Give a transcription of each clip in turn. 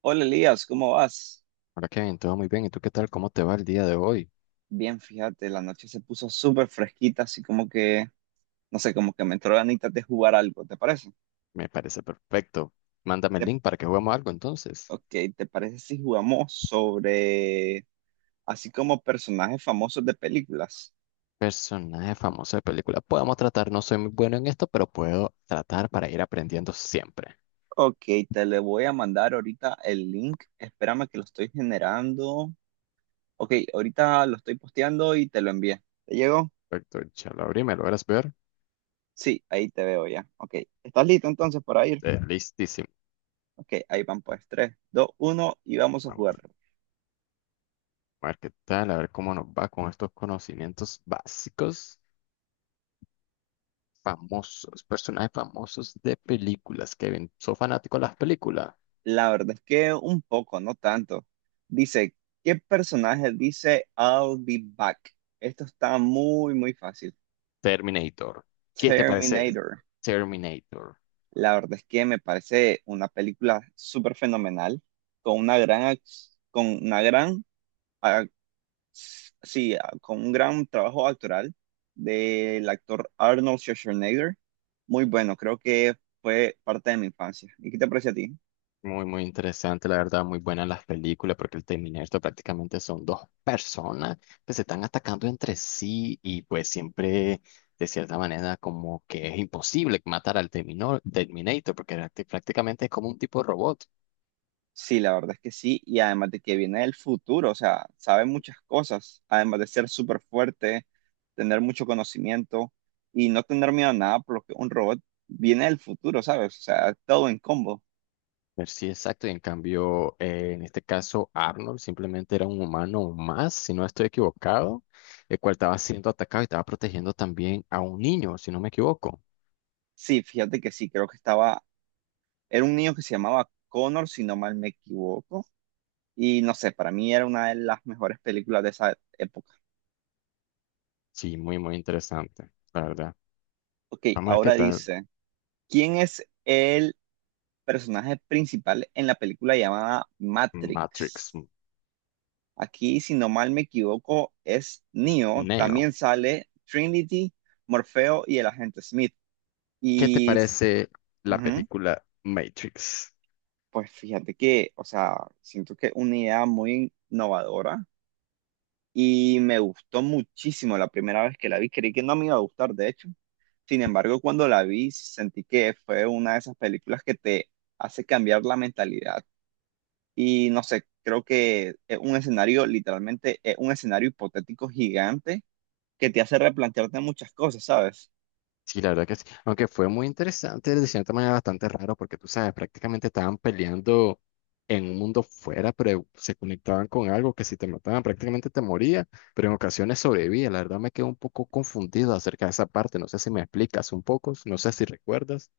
Hola Elías, ¿cómo vas? Hola Kevin, todo muy bien. ¿Y tú qué tal? ¿Cómo te va el día de hoy? Bien, fíjate, la noche se puso súper fresquita, así como que, no sé, como que me entró ganitas de jugar algo, ¿te parece? Me parece perfecto. Mándame el Te- link para que juguemos algo entonces. ok, ¿te parece si jugamos sobre, así como personajes famosos de películas? Personaje famoso de película. Podemos tratar, no soy muy bueno en esto, pero puedo tratar para ir aprendiendo siempre. Ok, te le voy a mandar ahorita el link, espérame que lo estoy generando. Ok, ahorita lo estoy posteando y te lo envié. ¿Te llegó? Perfecto, ya lo abrí, ¿me logras ver? Sí, ahí te veo ya. Ok, ¿estás listo entonces para ir? Listísimo. Ok, ahí van pues, 3, 2, 1 y vamos a Vamos jugar. a ver qué tal, a ver cómo nos va con estos conocimientos básicos. Famosos, personajes famosos de películas, Kevin. ¿Soy fanático de las películas? La verdad es que un poco, no tanto. Dice, ¿qué personaje dice I'll be back? Esto está muy, muy fácil. Terminator. ¿Qué te parece Terminator. Terminator? La verdad es que me parece una película súper fenomenal, con una con una gran, ah, sí, ah, con un gran trabajo actoral del actor Arnold Schwarzenegger. Muy bueno, creo que fue parte de mi infancia. ¿Y qué te parece a ti? Muy, muy interesante, la verdad, muy buenas las películas, porque el Terminator prácticamente son dos personas que se están atacando entre sí y pues siempre, de cierta manera, como que es imposible matar al Terminator, porque prácticamente es como un tipo de robot. Sí, la verdad es que sí, y además de que viene del futuro, o sea, sabe muchas cosas, además de ser súper fuerte, tener mucho conocimiento y no tener miedo a nada, por lo que un robot viene del futuro, ¿sabes? O sea, todo en combo. Ver si exacto, y en cambio, en este caso, Arnold simplemente era un humano más, si no estoy equivocado, el cual estaba siendo atacado y estaba protegiendo también a un niño, si no me equivoco. Sí, fíjate que sí, creo que estaba, era un niño que se llamaba Connor, si no mal me equivoco, y no sé, para mí era una de las mejores películas de esa época. Sí, muy, muy interesante, la verdad. Ok, Vamos a ver qué ahora tal. dice, ¿quién es el personaje principal en la película llamada Matrix. Matrix? Aquí, si no mal me equivoco, es Neo. Neo. También sale Trinity, Morfeo y el agente Smith. ¿Qué te Y parece la ujú, película Matrix? pues fíjate que, o sea, siento que una idea muy innovadora y me gustó muchísimo la primera vez que la vi. Creí que no me iba a gustar, de hecho. Sin embargo, cuando la vi, sentí que fue una de esas películas que te hace cambiar la mentalidad. Y no sé, creo que es un escenario, literalmente, es un escenario hipotético gigante que te hace replantearte muchas cosas, ¿sabes? Sí, la verdad que sí. Aunque fue muy interesante, de cierta manera bastante raro, porque tú sabes, prácticamente estaban peleando en un mundo fuera, pero se conectaban con algo que si te mataban prácticamente te moría, pero en ocasiones sobrevivía. La verdad me quedé un poco confundido acerca de esa parte. No sé si me explicas un poco, no sé si recuerdas.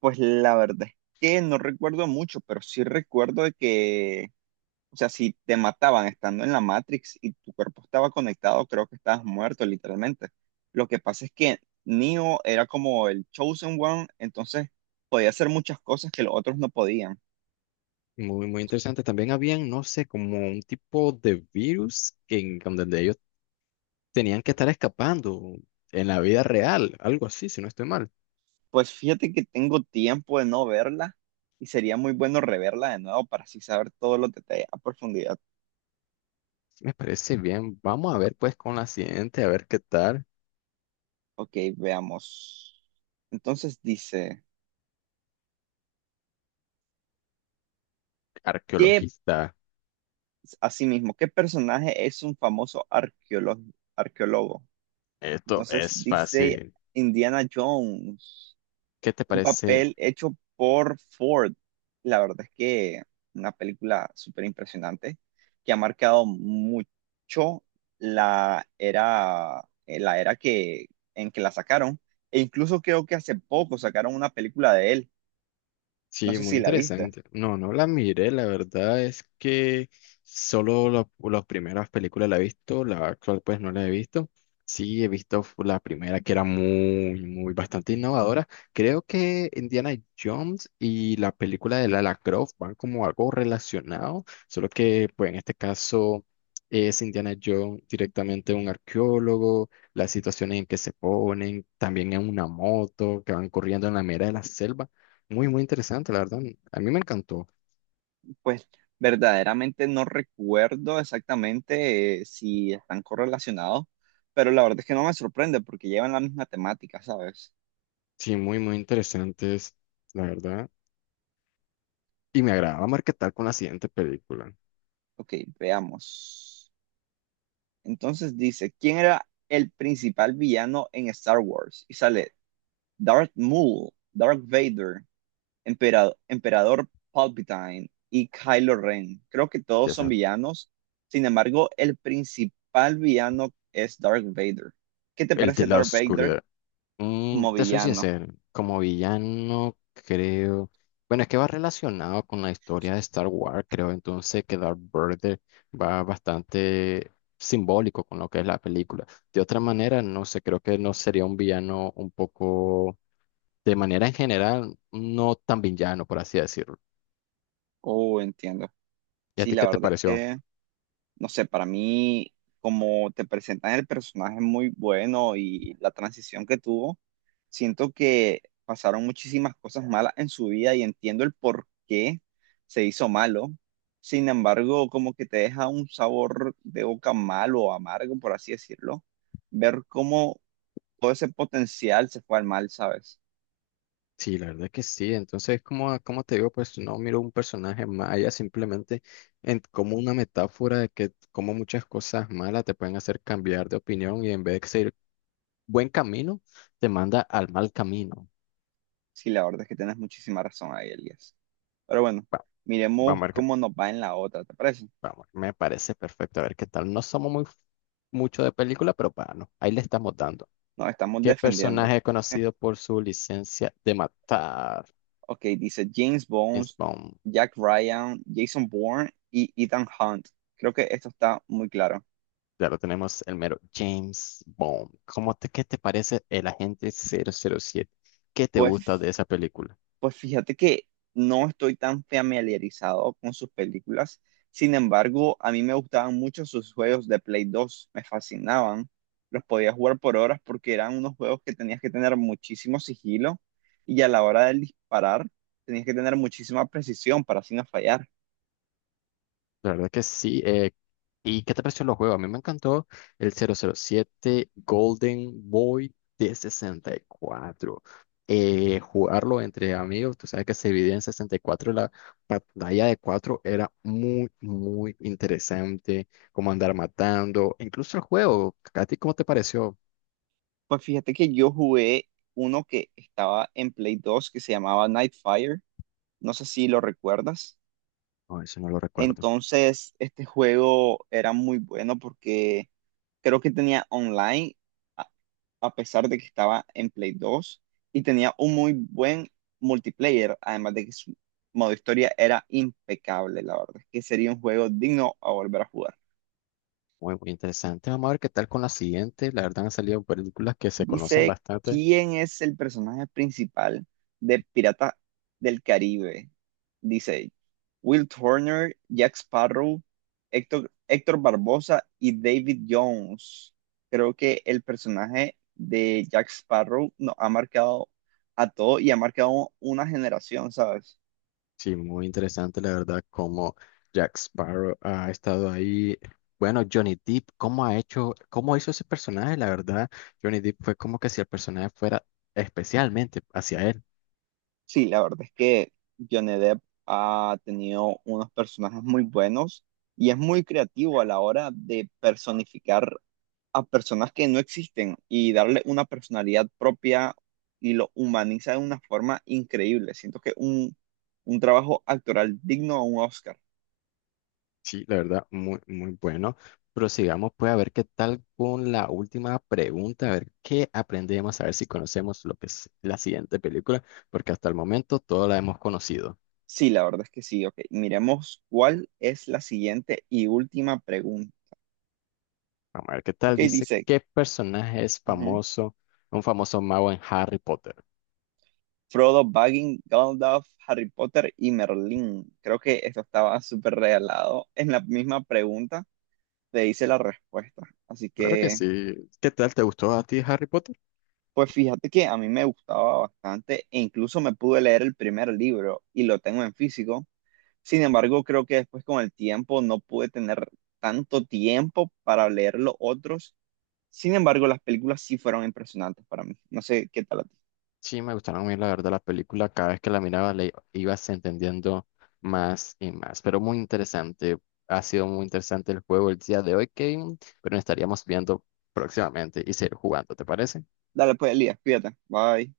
Pues la verdad es que no recuerdo mucho, pero sí recuerdo de que, o sea, si te mataban estando en la Matrix y tu cuerpo estaba conectado, creo que estabas muerto, literalmente. Lo que pasa es que Neo era como el Chosen One, entonces podía hacer muchas cosas que los otros no podían. Muy, muy interesante. También habían, no sé, como un tipo de virus que en donde ellos tenían que estar escapando en la vida real, algo así, si no estoy mal. Pues fíjate que tengo tiempo de no verla y sería muy bueno reverla de nuevo para así saber todos los detalles a profundidad. Me parece bien. Vamos a ver pues con la siguiente, a ver qué tal. Ok, veamos. Entonces dice... ¿Qué, Arqueologista. asimismo, qué personaje es un famoso arqueólogo? ¿Arqueólogo? Esto Entonces es dice fácil. Indiana Jones, ¿Qué te un parece? papel hecho por Ford. La verdad es que una película súper impresionante que ha marcado mucho la era, la era que, en que la sacaron. E incluso creo que hace poco sacaron una película de él. No Sí, sé muy si la viste. interesante. No, no la miré, la verdad es que las primeras películas la he visto, la actual pues no la he visto. Sí, he visto la primera que era muy, muy bastante innovadora. Creo que Indiana Jones y la película de Lara Croft van como algo relacionado, solo que pues en este caso es Indiana Jones directamente un arqueólogo, las situaciones en que se ponen, también en una moto que van corriendo en la mera de la selva. Muy, muy interesante, la verdad. A mí me encantó. Pues verdaderamente no recuerdo exactamente si están correlacionados, pero la verdad es que no me sorprende porque llevan la misma temática, ¿sabes? Sí, muy, muy interesantes, la verdad. Y me agradaba marketar con la siguiente película, Ok, veamos. Entonces dice, ¿quién era el principal villano en Star Wars? Y sale Darth Maul, Darth Vader, Emperador Palpatine y Kylo Ren. Creo que todos ya son sea, villanos. Sin embargo, el principal villano es Darth Vader. ¿Qué te el de parece la Darth Vader oscuridad. Como Te soy villano? sincero, como villano, creo. Bueno, es que va relacionado con la historia de Star Wars, creo. Entonces, que Darth Vader va bastante simbólico con lo que es la película. De otra manera, no sé, creo que no sería un villano un poco, de manera en general, no tan villano, por así decirlo. Oh, entiendo. ¿Y a Sí, ti la qué te verdad es pareció? que, no sé, para mí, como te presentan el personaje muy bueno y la transición que tuvo, siento que pasaron muchísimas cosas malas en su vida y entiendo el por qué se hizo malo. Sin embargo, como que te deja un sabor de boca malo o amargo, por así decirlo, ver cómo todo ese potencial se fue al mal, ¿sabes? Sí, la verdad que sí. Entonces, como te digo, pues no miro un personaje maya simplemente en, como una metáfora de que como muchas cosas malas te pueden hacer cambiar de opinión y en vez de seguir buen camino, te manda al mal camino. Sí, la verdad es que tienes muchísima razón ahí, Elías. Pero bueno, Va- miremos Vamos a ver qué, cómo nos va en la otra, ¿te parece? vamos, me parece perfecto. A ver qué tal. No somos muy mucho de película, pero bueno, ahí le estamos dando. Nos estamos ¿Qué defendiendo. personaje es conocido por su licencia de matar? Ok, dice James James Bones, Bond. Jack Ryan, Jason Bourne y Ethan Hunt. Creo que esto está muy claro. Claro, tenemos el mero James Bond. Qué te parece el agente 007? ¿Qué te gusta Pues, de esa película? pues fíjate que no estoy tan familiarizado con sus películas. Sin embargo, a mí me gustaban mucho sus juegos de Play 2. Me fascinaban. Los podía jugar por horas porque eran unos juegos que tenías que tener muchísimo sigilo y a la hora de disparar tenías que tener muchísima precisión para así no fallar. La verdad que sí. ¿Y qué te pareció los juegos? A mí me encantó el 007 Golden Boy de 64. Jugarlo entre amigos, tú sabes que se dividía en 64, la pantalla de 4 era muy, muy interesante, como andar matando, incluso el juego. ¿A ti cómo te pareció? Pues fíjate que yo jugué uno que estaba en Play 2 que se llamaba Nightfire. No sé si lo recuerdas. No, eso no lo recuerdo. Entonces, este juego era muy bueno porque creo que tenía online, a a pesar de que estaba en Play 2 y tenía un muy buen multiplayer, además de que su modo historia era impecable, la verdad, que sería un juego digno a volver a jugar. Muy, muy interesante. Vamos a ver qué tal con la siguiente. La verdad han salido películas que se conocen Dice, bastante. ¿quién es el personaje principal de Piratas del Caribe? Dice, Will Turner, Jack Sparrow, Héctor Barbosa y David Jones. Creo que el personaje de Jack Sparrow nos ha marcado a todos y ha marcado una generación, ¿sabes? Sí, muy interesante, la verdad, como Jack Sparrow ha estado ahí. Bueno, Johnny Depp, cómo ha hecho, cómo hizo ese personaje, la verdad. Johnny Depp fue como que si el personaje fuera especialmente hacia él. Sí, la verdad es que Johnny Depp ha tenido unos personajes muy buenos y es muy creativo a la hora de personificar a personas que no existen y darle una personalidad propia y lo humaniza de una forma increíble. Siento que un trabajo actoral digno a un Oscar. Sí, la verdad, muy, muy bueno. Prosigamos, pues, a ver qué tal con la última pregunta, a ver qué aprendemos, a ver si conocemos lo que es la siguiente película, porque hasta el momento toda la hemos conocido. Sí, la verdad es que sí. Ok, miremos cuál es la siguiente y última pregunta. Vamos a ver qué Ok, tal. Dice, dice ¿qué personaje es ujú, famoso, un famoso mago en Harry Potter? Frodo Baggins, Gandalf, Harry Potter y Merlín. Creo que esto estaba súper regalado. En la misma pregunta te hice la respuesta. Así Claro que que sí. ¿Qué tal? ¿Te gustó a ti Harry Potter? pues fíjate que a mí me gustaba bastante e incluso me pude leer el primer libro y lo tengo en físico. Sin embargo, creo que después con el tiempo no pude tener tanto tiempo para leer los otros. Sin embargo, las películas sí fueron impresionantes para mí. No sé qué tal a ti. Sí, me gustaron muy, la verdad, la película. Cada vez que la miraba, le ibas entendiendo más y más. Pero muy interesante. Ha sido muy interesante el juego el día de hoy, Kevin. Pero nos estaríamos viendo próximamente y seguir jugando, ¿te parece? Dale pues, Elías, cuídate. Bye.